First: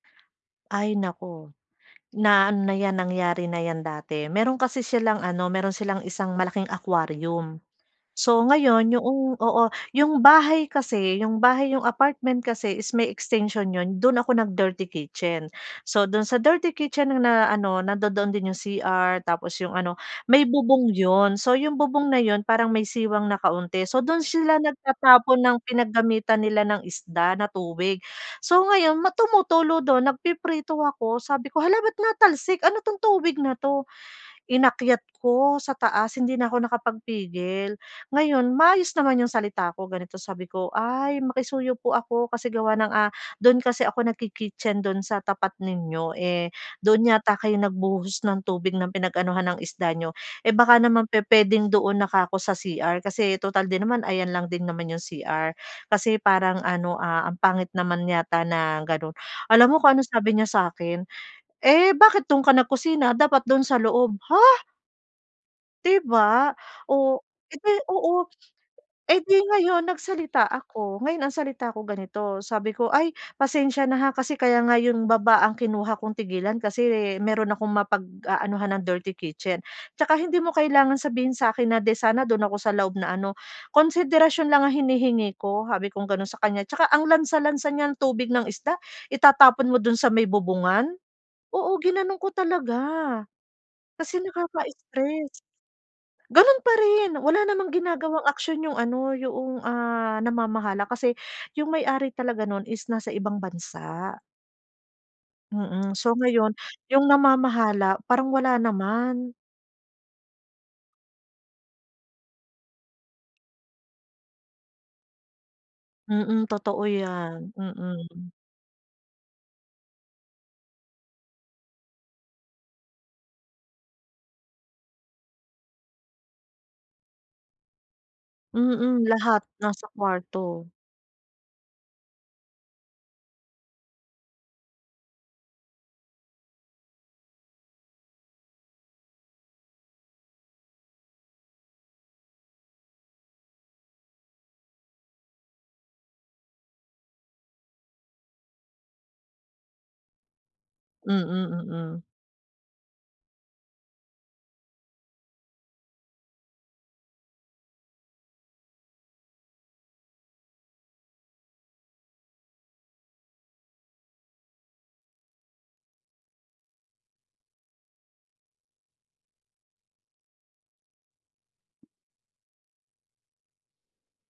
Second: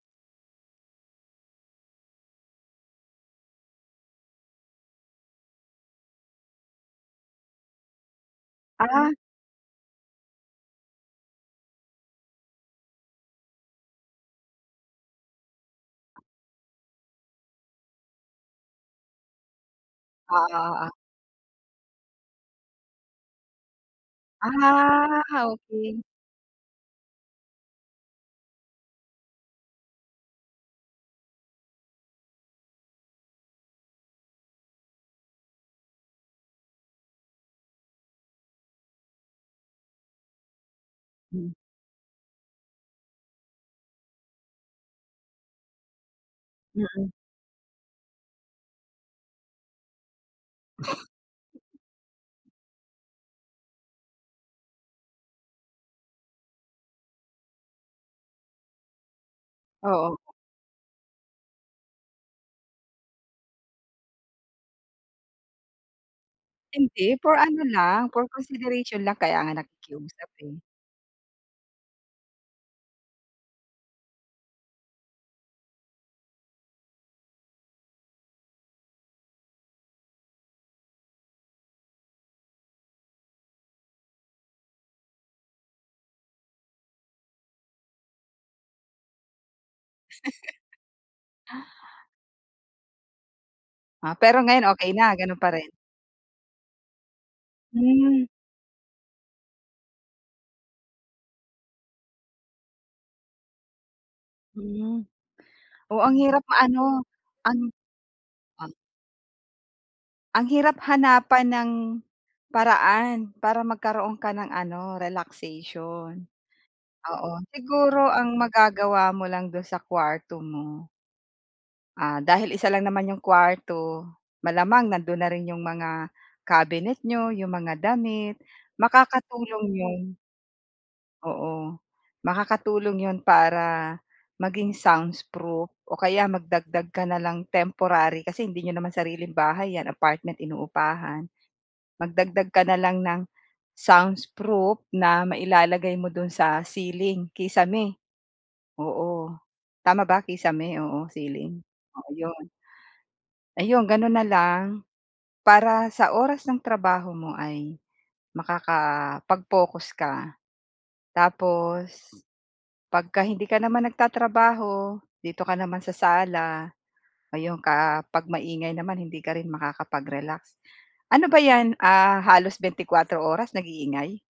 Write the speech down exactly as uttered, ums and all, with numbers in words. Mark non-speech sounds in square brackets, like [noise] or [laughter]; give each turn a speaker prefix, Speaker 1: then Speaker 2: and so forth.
Speaker 1: Ay, naku, na-ano na 'yan, nangyari na 'yan dati. Mayro'n kasi silang, ano, mayro'n silang isang malaking aquarium. So ngayon
Speaker 2: Ah.
Speaker 1: yoong oo, 'yong bahay kasi, 'yong bahay, 'yong apartment kasi is may extension 'yon. Do'n ako nag-dirty kitchen. So do'n sa dirty kitchen na, ano, nandodoon din 'yong C-R tapos 'yong ano, may
Speaker 2: Oh,
Speaker 1: bubong
Speaker 2: oo.
Speaker 1: 'yon. So 'yong bubong na 'yon, parang may siwang na kaunti. So do'n sila
Speaker 2: Ah,
Speaker 1: nagtatapon ng
Speaker 2: okey.
Speaker 1: pinaggamitan nila ng isda na tubig. So ngayon, ma tumutulo do'n, nagpiprito ako sabi ko, "Hala ba't natalsik? Ano 'tong tubig na 'to?" Inakyat ko sa taas, hindi na ako nakapagpigil. Ngayon, maayos naman 'yong salita ko. Ganito sabi ko, "Ay
Speaker 2: Mm.
Speaker 1: makisuyo po ako, kasi gawa ng, ah, do'n kasi ako nagki-kitchen do'n sa tapat ninyo, eh, do'n
Speaker 2: Mm.
Speaker 1: yata kayo nagbuhos ng tubig na pinag-anuhan ng isda niyo. Eh, baka naman pu-puwedeng doon na 'ka ko sa CR? Kasi total din naman, ayan lang din naman 'yong C-R. Kasi parang, ano, ah, ang pangit naman yata na gano'n." Alam mo kung anong
Speaker 2: Oo.
Speaker 1: sabi niya sa'kin? "Eh, bakit do'n ka nagkusina? Dapat do'n sa loob." Ha? 'Di ba? Oh,
Speaker 2: Hindi, for ano
Speaker 1: ipe
Speaker 2: lang, for
Speaker 1: oo.
Speaker 2: consideration
Speaker 1: Eh
Speaker 2: lang.
Speaker 1: 'di
Speaker 2: Kaya nga
Speaker 1: ngayon
Speaker 2: nakikiusap,
Speaker 1: nagsalita
Speaker 2: eh.
Speaker 1: ako. Ngayon ang salita ko ganito, sabi ko, "Ay, pasensya na, ha, kasi kaya nga 'yong baba ang kinuha kong tigilan kasi mayro'n akong mapag-aanuhan ng dirty kitchen. Saka hindi mo kailangan sabihin sa'kin na 'di sana do'n ako sa loob na ano, konsiderasyon lang ang hinihingi ko." Sabi kong ganon sa kaniya, "Tsaka ang lansa-lansa niyang tubig ng isda, itatapon mo do'n sa may
Speaker 2: [laughs]
Speaker 1: bubungan." Oo, ginano'n ko talaga
Speaker 2: Ah,
Speaker 1: kasi
Speaker 2: pero ngayon okey na?
Speaker 1: nakaka-stress.
Speaker 2: Gano'n pa rin?
Speaker 1: Gano'n pa rin, wala namang ginagawang
Speaker 2: Hmm.
Speaker 1: aksyon 'yong ano, 'yong, ah, namamahala kasi 'yong may-ari talaga no'n is nasa ibang bansa.
Speaker 2: Hmm,
Speaker 1: Mm,
Speaker 2: oo, ang
Speaker 1: so
Speaker 2: hirap
Speaker 1: ngayon
Speaker 2: ma-ano,
Speaker 1: 'yong
Speaker 2: ang
Speaker 1: namamahala, parang wala
Speaker 2: ah
Speaker 1: naman.
Speaker 2: Ang hirap hanapan ng paraan para magkaroon ka ng, ano, relaxation,
Speaker 1: Mm. Totoo
Speaker 2: oo.
Speaker 1: 'yan,
Speaker 2: Siguro
Speaker 1: mm.
Speaker 2: ang magagawa mo lang do'n sa kwarto mo ah, dahil isa lang naman 'yong kuwarto, malamang nandoon na rin 'yong mga kabinet niyo, 'yong mga damit,
Speaker 1: Mm. Lahat
Speaker 2: makakatulong
Speaker 1: nasa
Speaker 2: 'yon.
Speaker 1: kwarto.
Speaker 2: Oo, makakatulong 'yon para maging soundsproof o kaya magdagdag ka na lang temporary, kasi hindi n'yo naman sariling bahay 'yan, apartment, inuupahan. Magdagdag ka na lang ng soundsproof na mailalagay mo do'n sa ceiling, kisame. Oo, tama ba kisame? Oo,
Speaker 1: Mm,
Speaker 2: ceiling,
Speaker 1: mm.
Speaker 2: oo 'yon. Ayon, gano'n na lang. Para sa oras ng trabaho mo ay makakapag-focus ka. Tapos 'pag hindi ka naman nagtatrabaho, dito ka naman sa sala. Ayun, ka 'pag maingay naman hindi ka rin makakapag-relax. Ano ba 'yan? Ah, halos bente-kuwatro oras nag-iingay?